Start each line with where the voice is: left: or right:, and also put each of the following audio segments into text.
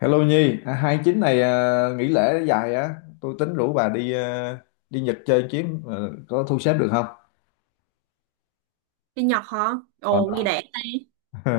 left: Hello Nhi, à, 29 này, à, nghỉ lễ dài á. Tôi tính rủ bà đi, à, đi Nhật chơi chuyến, à, có thu xếp được không?
right: Đi Nhật hả?
left: Ờ.
right: Ồ, nghe đã đi.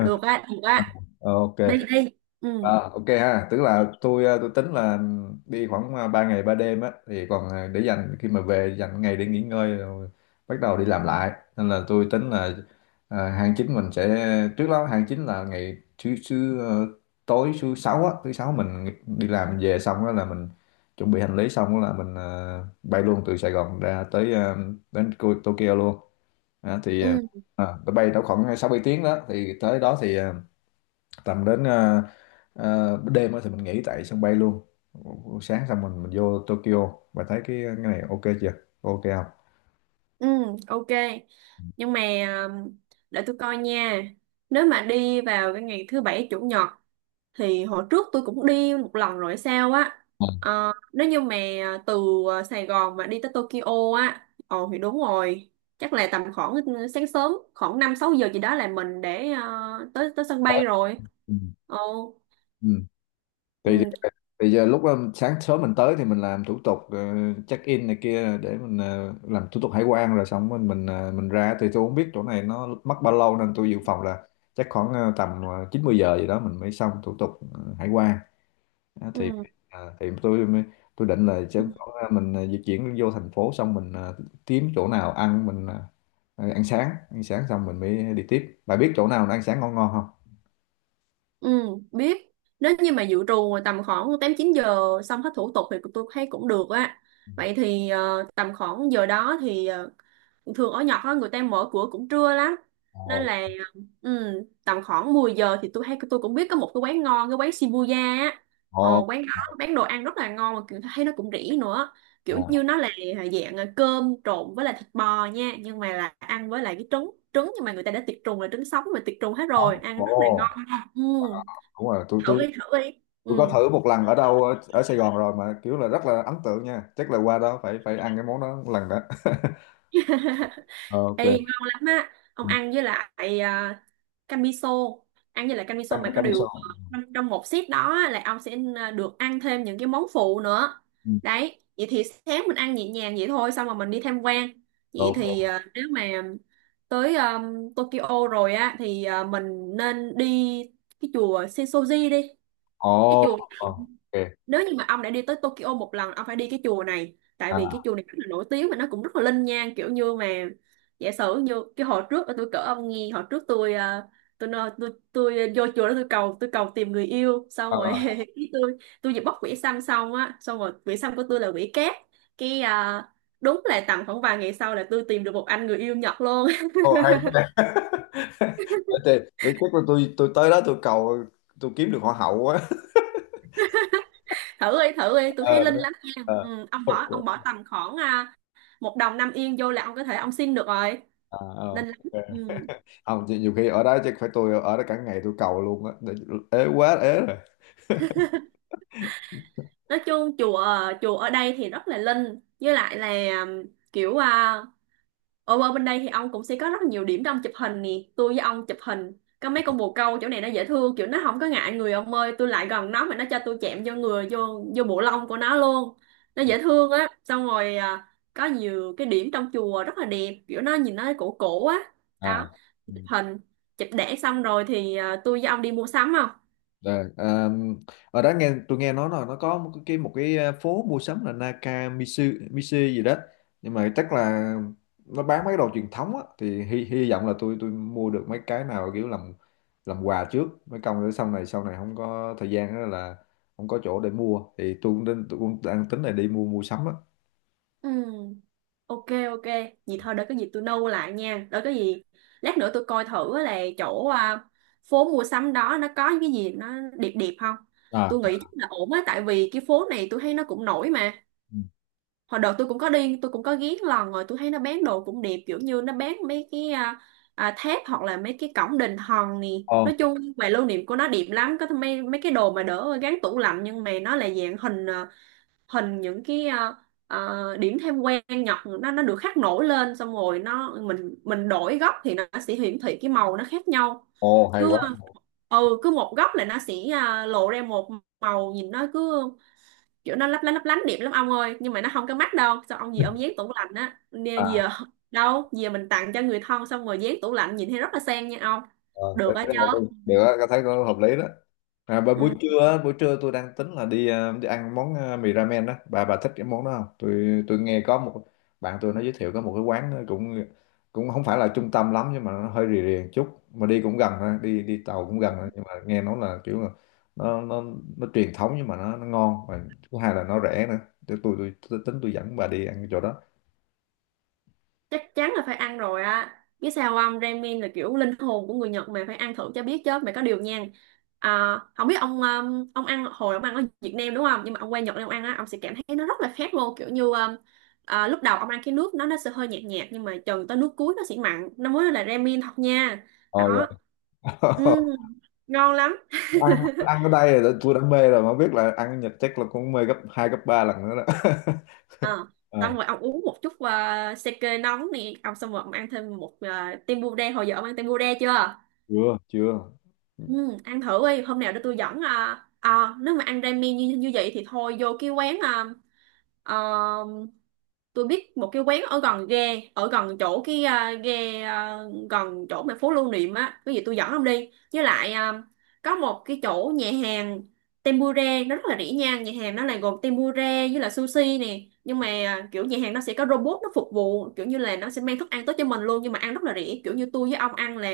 right: Được á, được á.
left: Ờ, ok.
right: Đi, đi. Ừ,
left: À, ok ha, tức là tôi tính là đi khoảng 3 ngày 3 đêm á, thì còn để dành khi mà về, dành ngày để nghỉ ngơi rồi bắt đầu đi làm lại. Nên là tôi tính là hàng chính mình sẽ, trước đó hàng chính là ngày thứ thứ ờ, tối thứ sáu á, thứ sáu mình đi làm về xong đó là mình chuẩn bị hành lý, xong đó là mình bay luôn từ Sài Gòn ra tới đến Tokyo luôn. Đó, thì
right: ừ,
left: tôi bay đâu khoảng 6 7 tiếng đó, thì tới đó thì tầm đến đêm á, thì mình nghỉ tại sân bay luôn, sáng xong mình vô Tokyo và thấy cái này ok chưa, ok không?
right: ừ, ok. Nhưng mà um, để tôi coi nha. Nếu mà đi vào cái ngày thứ bảy chủ nhật thì hồi trước tôi cũng đi một lần rồi sao á.
left: Ừ.
right: Ờ, nếu như mà từ Sài Gòn mà đi tới Tokyo á, ồ thì đúng rồi. Chắc là tầm khoảng sáng sớm, khoảng 5-6 giờ gì đó là mình để tới tới sân
left: Tới-
right: bay rồi.
left: Ừ.
right: Ồ,
left: Ừ.
right: ừ,
left: Thì, thì giờ lúc sáng sớm mình tới thì mình làm thủ tục, check in này kia, để mình làm thủ tục hải quan, rồi xong mình ra, thì tôi không biết chỗ này nó mất bao lâu, nên tôi dự phòng là chắc khoảng tầm 90 giờ gì đó mình mới xong thủ tục hải quan. Đó, thì
right: ừ.
left: à, tôi định là
right: Ừ.
left: sẽ có, à, mình, à, di chuyển vô thành phố xong mình, à, kiếm chỗ nào ăn, mình, à, à, ăn sáng xong mình mới đi tiếp. Bà biết chỗ nào nó ăn sáng ngon ngon không?
right: Ừ, biết. Nếu như mà dự trù tầm khoảng 8-9 giờ xong hết thủ tục thì tôi thấy cũng được á. Vậy thì tầm khoảng giờ đó thì thường ở Nhật á, người ta mở cửa cũng trưa lắm. Nên
left: Ồ.
right: là ừ, tầm khoảng 10 giờ thì tôi thấy tôi cũng biết có một cái quán ngon, cái quán Shibuya á. Ờ,
left: Ồ.
right: quán đó bán đồ ăn rất là ngon mà kiểu thấy nó cũng rẻ nữa. Kiểu
left: Ồ.
right: như nó là dạng cơm trộn với lại thịt bò nha, nhưng mà là ăn với lại cái trứng trứng nhưng mà người ta đã tiệt trùng là trứng sống mà tiệt trùng hết
left: Tắm.
right: rồi, ăn rất là
left: Ồ,
right: ngon. Ừ,
left: đúng rồi, tôi
right: thử
left: tôi
right: đi thử đi.
left: tôi có
right: Ừ.
left: thử một lần ở đâu, ở, ở Sài Gòn rồi, mà kiểu là rất là ấn tượng nha. Chắc là qua đó phải phải ăn cái món đó một lần đó. Ok.
right: Ê, ngon lắm á, ông
left: Ừ.
right: ăn với lại canh miso, ăn với lại canh miso
left: Ăn
right: mà có
left: canh
right: điều
left: sò.
right: trong một set đó á, là ông sẽ được ăn thêm những cái món phụ nữa
left: Ừ.
right: đấy. Vậy thì sáng mình ăn nhẹ nhàng vậy thôi, xong rồi mình đi tham quan. Vậy thì
left: Ok.
right: nếu mà tới Tokyo rồi á thì mình nên đi cái chùa Sensoji đi.
left: Ồ.
right: Cái chùa,
left: Ồ. Ok.
right: nếu như mà ông đã đi tới Tokyo một lần ông phải đi cái chùa này, tại vì cái
left: À.
right: chùa này rất là nổi tiếng và nó cũng rất là linh nhang. Kiểu như mà giả sử như cái hồi trước tôi cỡ ông nghe, hồi trước tôi tôi vô chùa đó, tôi cầu tìm người yêu, xong rồi
left: À.
right: cái tôi vừa bóc quỷ xăm xong á, xong rồi quỷ xăm của tôi là quỷ cát, cái đúng là tầm khoảng vài ngày sau là tôi tìm được một anh người yêu Nhật luôn.
left: Hay quá, để chắc là tôi tới đó tôi cầu, tôi kiếm được hoa hậu quá.
right: Thử đi thử đi, tôi thấy
left: Ờ,
right: linh
left: đúng.
right: lắm nha.
left: Ờ,
right: Ừ, ông
left: ok.
right: bỏ ông bỏ tầm khoảng một đồng 5 yên vô là ông có thể ông xin được rồi,
left: À, ờ,
right: linh lắm.
left: ok.
right: Ừ.
left: Không nhiều, nhiều khi ở đó chắc phải tôi ở đó cả ngày tôi cầu luôn á. Ế quá, ế.
right: Nói chung chùa, chùa ở đây thì rất là linh, với lại là um, kiểu ở ở bên đây thì ông cũng sẽ có rất là nhiều điểm để ông chụp hình nè. Tôi với ông chụp hình có mấy con bồ câu, chỗ này nó dễ thương, kiểu nó không có ngại người, ông ơi tôi lại gần nó mà nó cho tôi chạm vô người, vô vô bộ lông của nó luôn. Nó
left: Rồi.
right: dễ thương á. Xong rồi có nhiều cái điểm trong chùa rất là đẹp, kiểu nó nhìn nó cổ cổ á.
left: À.
right: Đó,
left: Ừ.
right: chụp hình, chụp đẻ xong rồi thì tôi với ông đi mua sắm không?
left: Rồi, à, ở đó, tôi nghe nói là nó có một cái à, phố mua sắm là Nakamitsu Mitsu gì đó, nhưng mà chắc là nó bán mấy cái đồ truyền thống á, thì hy vọng là tôi mua được mấy cái nào kiểu làm quà trước mấy công, để sau này, sau này không có thời gian đó là không có chỗ để mua, thì tôi cũng định tôi cũng đang tính là đi mua mua sắm á.
right: Ừ. Ok, ok, vậy thôi để có gì tôi nâu lại nha. Để có gì lát nữa tôi coi thử là chỗ phố mua sắm đó nó có những cái gì nó đẹp đẹp không.
left: À.
right: Tôi nghĩ chắc là ổn á, tại vì cái phố này tôi thấy nó cũng nổi mà.
left: Ừ.
right: Hồi đợt tôi cũng có đi, tôi cũng có ghé lần rồi, tôi thấy nó bán đồ cũng đẹp, kiểu như nó bán mấy cái tháp hoặc là mấy cái cổng đình hòn nè.
left: Ồ.
right: Nói chung về lưu niệm của nó đẹp lắm, có mấy mấy cái đồ mà đỡ gắn tủ lạnh nhưng mà nó là dạng hình hình những cái điểm thêm quen nhật, nó được khắc nổi lên, xong rồi nó, mình đổi góc thì nó sẽ hiển thị cái màu nó khác nhau.
left: Ồ, hay
right: Cứ,
left: quá.
right: ừ, cứ một góc là nó sẽ lộ ra một màu, nhìn nó cứ kiểu nó lấp lánh đẹp lắm ông ơi. Nhưng mà nó không có mắt đâu sao ông, gì ông dán tủ lạnh á nè giờ,
left: À,
right: đâu giờ mình tặng cho người thân xong rồi dán tủ lạnh nhìn thấy rất là sang nha ông.
left: à,
right: Được á chứ.
left: được á, tôi thấy có hợp lý đó. À, bà buổi
right: Ừ.
left: trưa á, buổi trưa tôi đang tính là đi, ờ, đi ăn món, ờ, mì ramen đó. Bà thích cái món đó không? Tôi nghe có một bạn tôi nó giới thiệu có một cái quán, nó cũng cũng không phải là trung tâm lắm, nhưng mà nó hơi rì rì một chút mà đi cũng gần thôi, đi đi tàu cũng gần thôi. Nhưng mà nghe nói là kiểu là nó nó nó truyền thống, nhưng mà nó ngon, và thứ hai là nó rẻ nữa. Tôi tính tôi dẫn bà đi ăn cái chỗ đó.
right: Chắc chắn là phải ăn rồi á, biết sao không, ramen là kiểu linh hồn của người Nhật mà, phải ăn thử cho biết chứ mày. Có điều nha không biết ông, ông ăn, hồi ông ăn ở Việt Nam đúng không, nhưng mà ông qua Nhật này ông ăn á ông sẽ cảm thấy nó rất là khác luôn. Kiểu như lúc đầu ông ăn cái nước nó sẽ hơi nhạt nhạt, nhưng mà chừng tới nước cuối nó sẽ mặn, nó mới là ramen thật nha.
left: Rồi.
right: Đó. Ừ, ngon lắm.
left: ăn ăn ở đây là tôi đã mê rồi, mà biết là ăn ở Nhật chắc là cũng mê gấp hai gấp ba lần nữa đó.
right: Ờ, xong rồi ông uống một chút sake nóng nè ông, xong rồi ông ăn thêm một tempura. Hồi giờ ông ăn tempura chưa?
left: Chưa chưa.
right: Ừ, ăn thử đi hôm nào để tôi dẫn nếu mà ăn ramen như như vậy thì thôi vô cái quán à, tôi biết một cái quán ở gần ghe, ở gần chỗ cái ghe gần chỗ mà phố lưu niệm á, cái gì tôi dẫn ông đi, với lại có một cái chỗ nhà hàng tempura nó rất là rẻ nha. Nhà hàng nó là gồm tempura với là sushi nè, nhưng mà kiểu nhà hàng nó sẽ có robot nó phục vụ, kiểu như là nó sẽ mang thức ăn tới cho mình luôn, nhưng mà ăn rất là rẻ. Kiểu như tôi với ông ăn là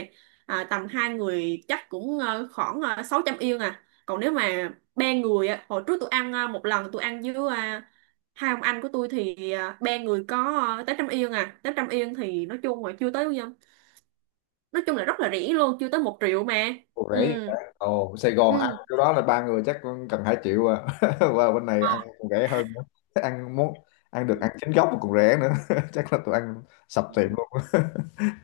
right: tầm hai người chắc cũng khoảng 600 yên à, còn nếu mà ba người á, hồi trước tôi ăn một lần tôi ăn với hai ông anh của tôi thì ba người có tới trăm yên à, tới trăm yên thì nói chung là chưa tới bao nhiêu. Nói chung là rất là rẻ luôn, chưa tới 1 triệu mà.
left: Ồ,
right: Ừ.
left: rẻ vậy ta. Ồ, Sài Gòn ăn
right: Ừ.
left: cái đó là ba người chắc cũng cần 2 triệu à. Và bên này ăn
right: À.
left: còn rẻ hơn nữa. Ăn muốn ăn được ăn chính gốc mà còn rẻ nữa. Chắc là tụi ăn sập tiệm luôn.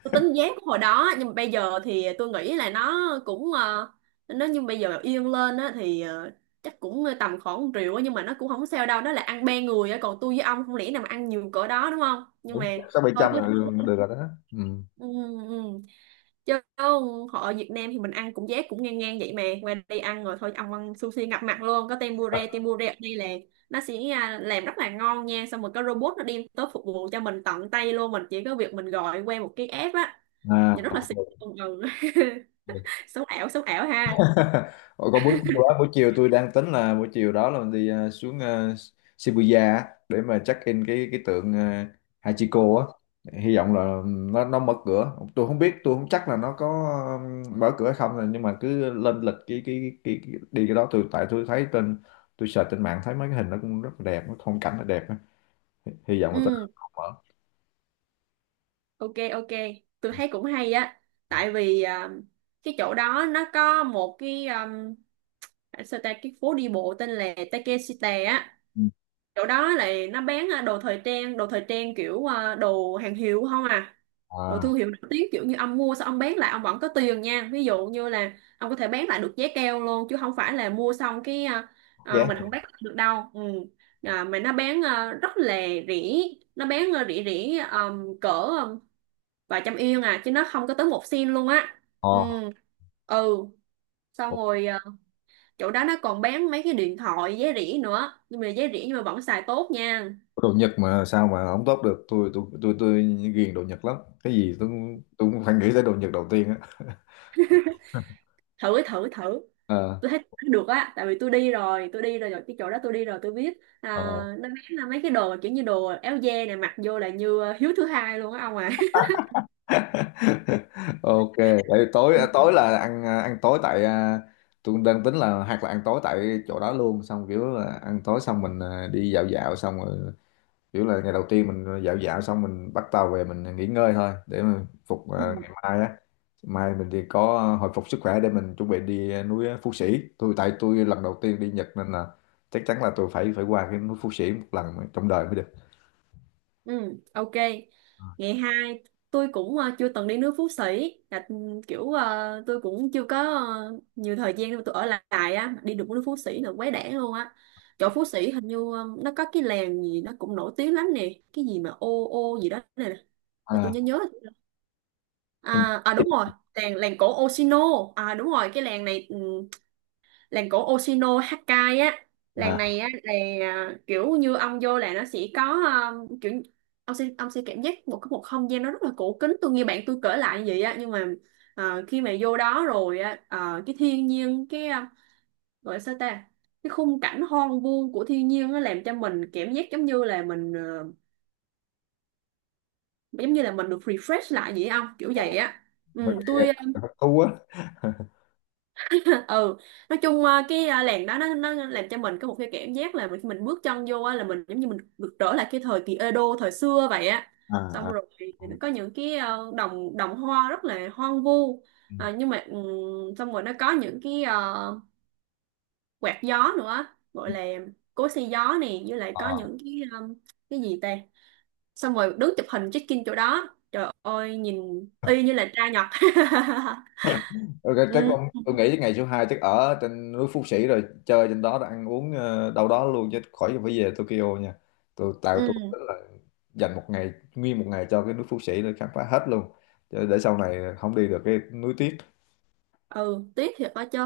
right: Tôi tính giá của hồi đó nhưng mà bây giờ thì tôi nghĩ là nó cũng nó, nhưng bây giờ yên lên á thì chắc cũng tầm khoảng 1 triệu á, nhưng mà nó cũng không sao đâu, đó là ăn ba người á, còn tôi với ông không lẽ nào mà ăn nhiều cỡ đó đúng không, nhưng
left: Đúng,
right: mà
left: sáu bảy
right: thôi
left: trăm
right: cứ
left: là
right: thử.
left: được rồi đó. Ừ.
right: Ừ, ừ. Chứ họ Việt Nam thì mình ăn cũng giá cũng ngang ngang vậy, mà qua đây ăn rồi thôi ông ăn sushi ngập mặt luôn, có tempura, tempura ở đây là nó sẽ làm rất là ngon nha, xong rồi có robot nó đem tới phục vụ cho mình tận tay luôn, mình chỉ có việc mình gọi qua một cái app á, nhìn rất là xịn. Ừ. Ừ.
left: À.
right: Sống ảo sống ảo ha.
left: Ủa, còn buổi chiều á, buổi chiều tôi đang tính là buổi chiều đó là mình đi, ờ, xuống, ờ, Shibuya á, để mà check in cái tượng, ờ, Hachiko á. Hy vọng là nó mở cửa. Tôi không biết, tôi không chắc là nó có, ờ, mở cửa hay không rồi, nhưng mà cứ lên lịch cái đi cái đó, tôi tại tôi thấy trên, tôi search trên mạng thấy mấy cái hình nó cũng rất là đẹp, cái phong cảnh nó đẹp á. Hy vọng là tới đó
right: Ừ,
left: nó mở.
right: ok, ok, tôi thấy cũng hay á, tại vì cái chỗ đó nó có một cái sao ta, cái phố đi bộ tên là Takeshita á.
left: Ừ.
right: Chỗ đó là nó bán đồ thời trang, đồ thời trang kiểu đồ hàng hiệu không à, đồ
left: À.
right: thương hiệu nổi tiếng, kiểu như ông mua xong ông bán lại ông vẫn có tiền nha. Ví dụ như là ông có thể bán lại được giá cao luôn, chứ không phải là mua xong cái
left: Yeah.
right: mình không bán lại được đâu. Ừ. Mà nó bán rất là rẻ, nó bán rẻ rẻ cỡ vài trăm yên à, chứ nó không có tới một sen luôn á. Ừ.
left: Ờ.
right: Ừ. Xong rồi chỗ đó nó còn bán mấy cái điện thoại giá rẻ nữa, nhưng mà giá rẻ nhưng mà vẫn xài tốt nha.
left: Đồ Nhật mà sao mà không tốt được, tôi ghiền đồ Nhật lắm. Cái gì tôi cũng phải nghĩ tới đồ Nhật đầu tiên á.
right: Thử thử thử,
left: Ờ.
right: tôi thấy được á, tại vì tôi đi rồi rồi cái chỗ đó tôi đi rồi tôi biết
left: Ờ.
right: nó bán là mấy cái đồ mà kiểu như đồ áo da này, mặc vô là như hiếu thứ hai luôn á ông à.
left: Ok, để tối
right: Ừ.
left: tối là ăn, à, ăn tối tại, à, tôi đang tính là hoặc là ăn tối tại chỗ đó luôn, xong kiểu là ăn tối xong mình, à, đi dạo dạo, xong rồi kiểu là ngày đầu tiên mình dạo dạo xong mình bắt tàu về mình nghỉ ngơi thôi, để mà phục, à,
right: Ừ,
left: ngày mai á, mai mình thì có, ờ, hồi phục sức khỏe để mình chuẩn bị đi, ờ, núi, ờ, Phú Sĩ. Tôi tại tôi lần đầu tiên đi Nhật, nên là chắc chắn là tôi phải phải qua cái núi Phú Sĩ một lần trong đời mới được.
right: ừ, ok. Ngày hai, tôi cũng chưa từng đi nước Phú Sĩ, là ừ, kiểu tôi cũng chưa có nhiều thời gian để mà tôi ở lại á, đi được nước Phú Sĩ là quá đẻ luôn á. Chỗ Phú Sĩ hình như nó có cái làng gì nó cũng nổi tiếng lắm nè, cái gì mà ô ô gì đó này. Ôi, tôi
left: À,
right: nhớ nhớ rồi.
left: nhưng
right: À, à đúng rồi. Làng làng cổ Oshino. À đúng rồi, cái làng này làng cổ Oshino Hakkai á.
left: mà
right: Làng
left: à,
right: này á là kiểu như ông vô là nó sẽ có, à, kiểu ông sẽ cảm giác một cái một không gian nó rất là cổ kính, tôi nghe bạn tôi kể lại như vậy á. Nhưng mà khi mà vô đó rồi á, cái thiên nhiên cái gọi là sao ta, cái khung cảnh hoang vu của thiên nhiên nó làm cho mình cảm giác giống như là mình giống như là mình được refresh lại vậy không, kiểu vậy á.
left: mấy
right: Ừ
left: cái
right: tôi
left: thú á.
right: ừ. Nói chung cái làng đó nó làm cho mình có một cái cảm giác là mình khi mình bước chân vô á là mình giống như mình được trở lại cái thời kỳ Edo thời xưa vậy á.
left: À.
right: Xong
left: À.
right: rồi thì nó
left: À.
right: có những cái đồng đồng hoa rất là hoang vu. Nhưng mà xong rồi nó có những cái quạt gió nữa, gọi là cối xay gió này, với lại có
left: Ừ.
right: những cái cái gì ta. Xong rồi đứng chụp hình check in chỗ đó, trời ơi nhìn y như là trai Nhật.
left: Ok, chắc
right: Ừ
left: con tôi nghĩ ngày số 2 chắc ở trên núi Phú Sĩ rồi chơi trên đó rồi ăn uống, ờ, đâu đó luôn, chứ khỏi phải về Tokyo nha. Tôi tạo tôi
right: ừ
left: tính là dành một ngày, nguyên một ngày cho cái núi Phú Sĩ để khám phá hết luôn. Chứ để sau này không đi được cái núi tiếc,
right: ừ, tiếc thiệt đó chứ.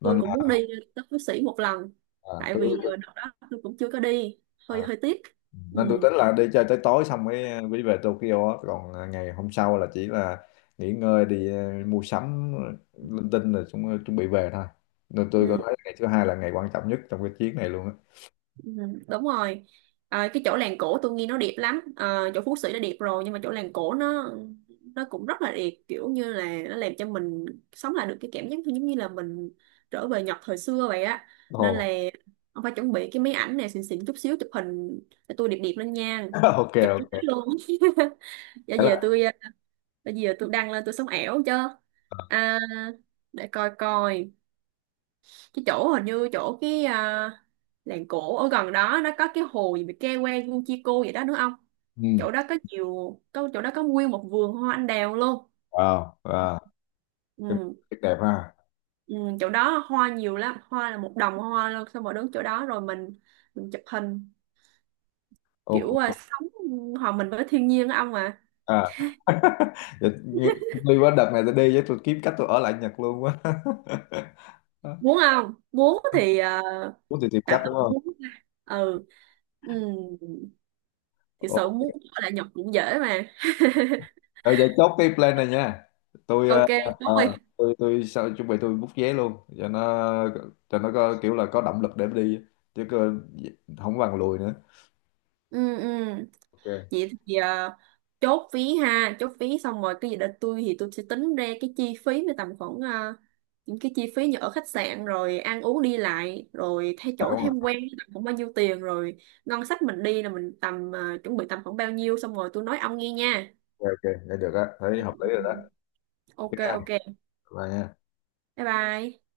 right: Tôi
left: nên
right: cũng
left: là
right: muốn đi tới Phú Sĩ một lần.
left: à,
right: Tại
left: tôi
right: vì đợt đó tôi cũng chưa có đi,
left: à,
right: hơi hơi tiếc. Ừ
left: nên tôi tính là đi chơi tới tối xong mới, à, mới về Tokyo á. Còn à, ngày hôm sau là chỉ là nghỉ ngơi, đi, ờ, mua sắm linh tinh rồi chúng chuẩn bị về thôi. Nên tôi có
right: ừ.
left: thấy ngày thứ hai là ngày quan trọng nhất trong cái chuyến này luôn á.
right: Ừ, đúng rồi. À, cái chỗ làng cổ tôi nghe nó đẹp lắm. À, chỗ Phú Sĩ đã đẹp rồi nhưng mà chỗ làng cổ nó cũng rất là đẹp, kiểu như là nó làm cho mình sống lại được cái cảm giác như- giống như là mình trở về Nhật thời xưa vậy á. Nên là
left: Ồ.
right: ông phải chuẩn bị cái máy ảnh này xịn xịn chút xíu chụp hình, để tôi đẹp đẹp lên nha.
left: Ok,
right: Chụp cái máy
left: ok.
right: luôn. bây
left: Thế là
right: giờ tôi bây giờ tôi đăng lên tôi sống ảo chứ. à, để coi coi cái chỗ, hình như chỗ cái làng cổ ở gần đó nó có cái hồ gì bị ke que Guchico vậy đó, đúng không?
left: ừ.
right: Chỗ đó có nhiều, có chỗ đó có nguyên một vườn hoa anh đào luôn.
left: Wow, wow.
right: Ừ,
left: Rất đẹp ha.
right: ừ, chỗ đó hoa nhiều lắm, hoa là một đồng hoa luôn, xong rồi đứng chỗ đó rồi mình chụp hình, kiểu
left: Ok.
right: sống hòa mình với thiên nhiên á ông à.
left: À. Dạ, đi quá đợt này tôi đi với tôi kiếm cách tôi ở lại Nhật luôn quá.
right: Muốn không muốn thì
left: Muốn thì tìm cách
right: tạm thời
left: đúng
right: cũng
left: không?
right: muốn. Ừ. Ừ. Thì
left: Ồ.
right: sợ muốn ở lại Nhật cũng dễ mà.
left: Rồi vậy chốt cái plan này nha. Tôi, ờ,
right: Ok, chốt đi.
left: ờ, tôi sao chuẩn bị tôi book vé luôn cho nó, cho nó có kiểu là có động lực để đi, chứ cơ, không bằng lùi nữa.
right: Ừ ừ.
left: Ok.
right: Vậy thì chốt phí ha, chốt phí xong rồi cái gì đó, tôi thì tôi sẽ tính ra cái chi phí với tầm khoảng những cái chi phí như ở khách sạn rồi ăn uống đi lại rồi thay
left: À,
right: chỗ
left: đúng rồi.
right: tham quan tầm khoảng bao nhiêu tiền rồi, ngân sách mình đi là mình tầm chuẩn bị tầm khoảng bao nhiêu, xong rồi tôi nói ông nghe nha.
left: Ok, ok. Vậy được á, thấy
right: Ừ,
left: hợp
right: ừ,
left: lý rồi đó.
right: ừ.
left: Ok
right: Ok
left: ha.
right: ok,
left: Bye nha.
right: bye bye.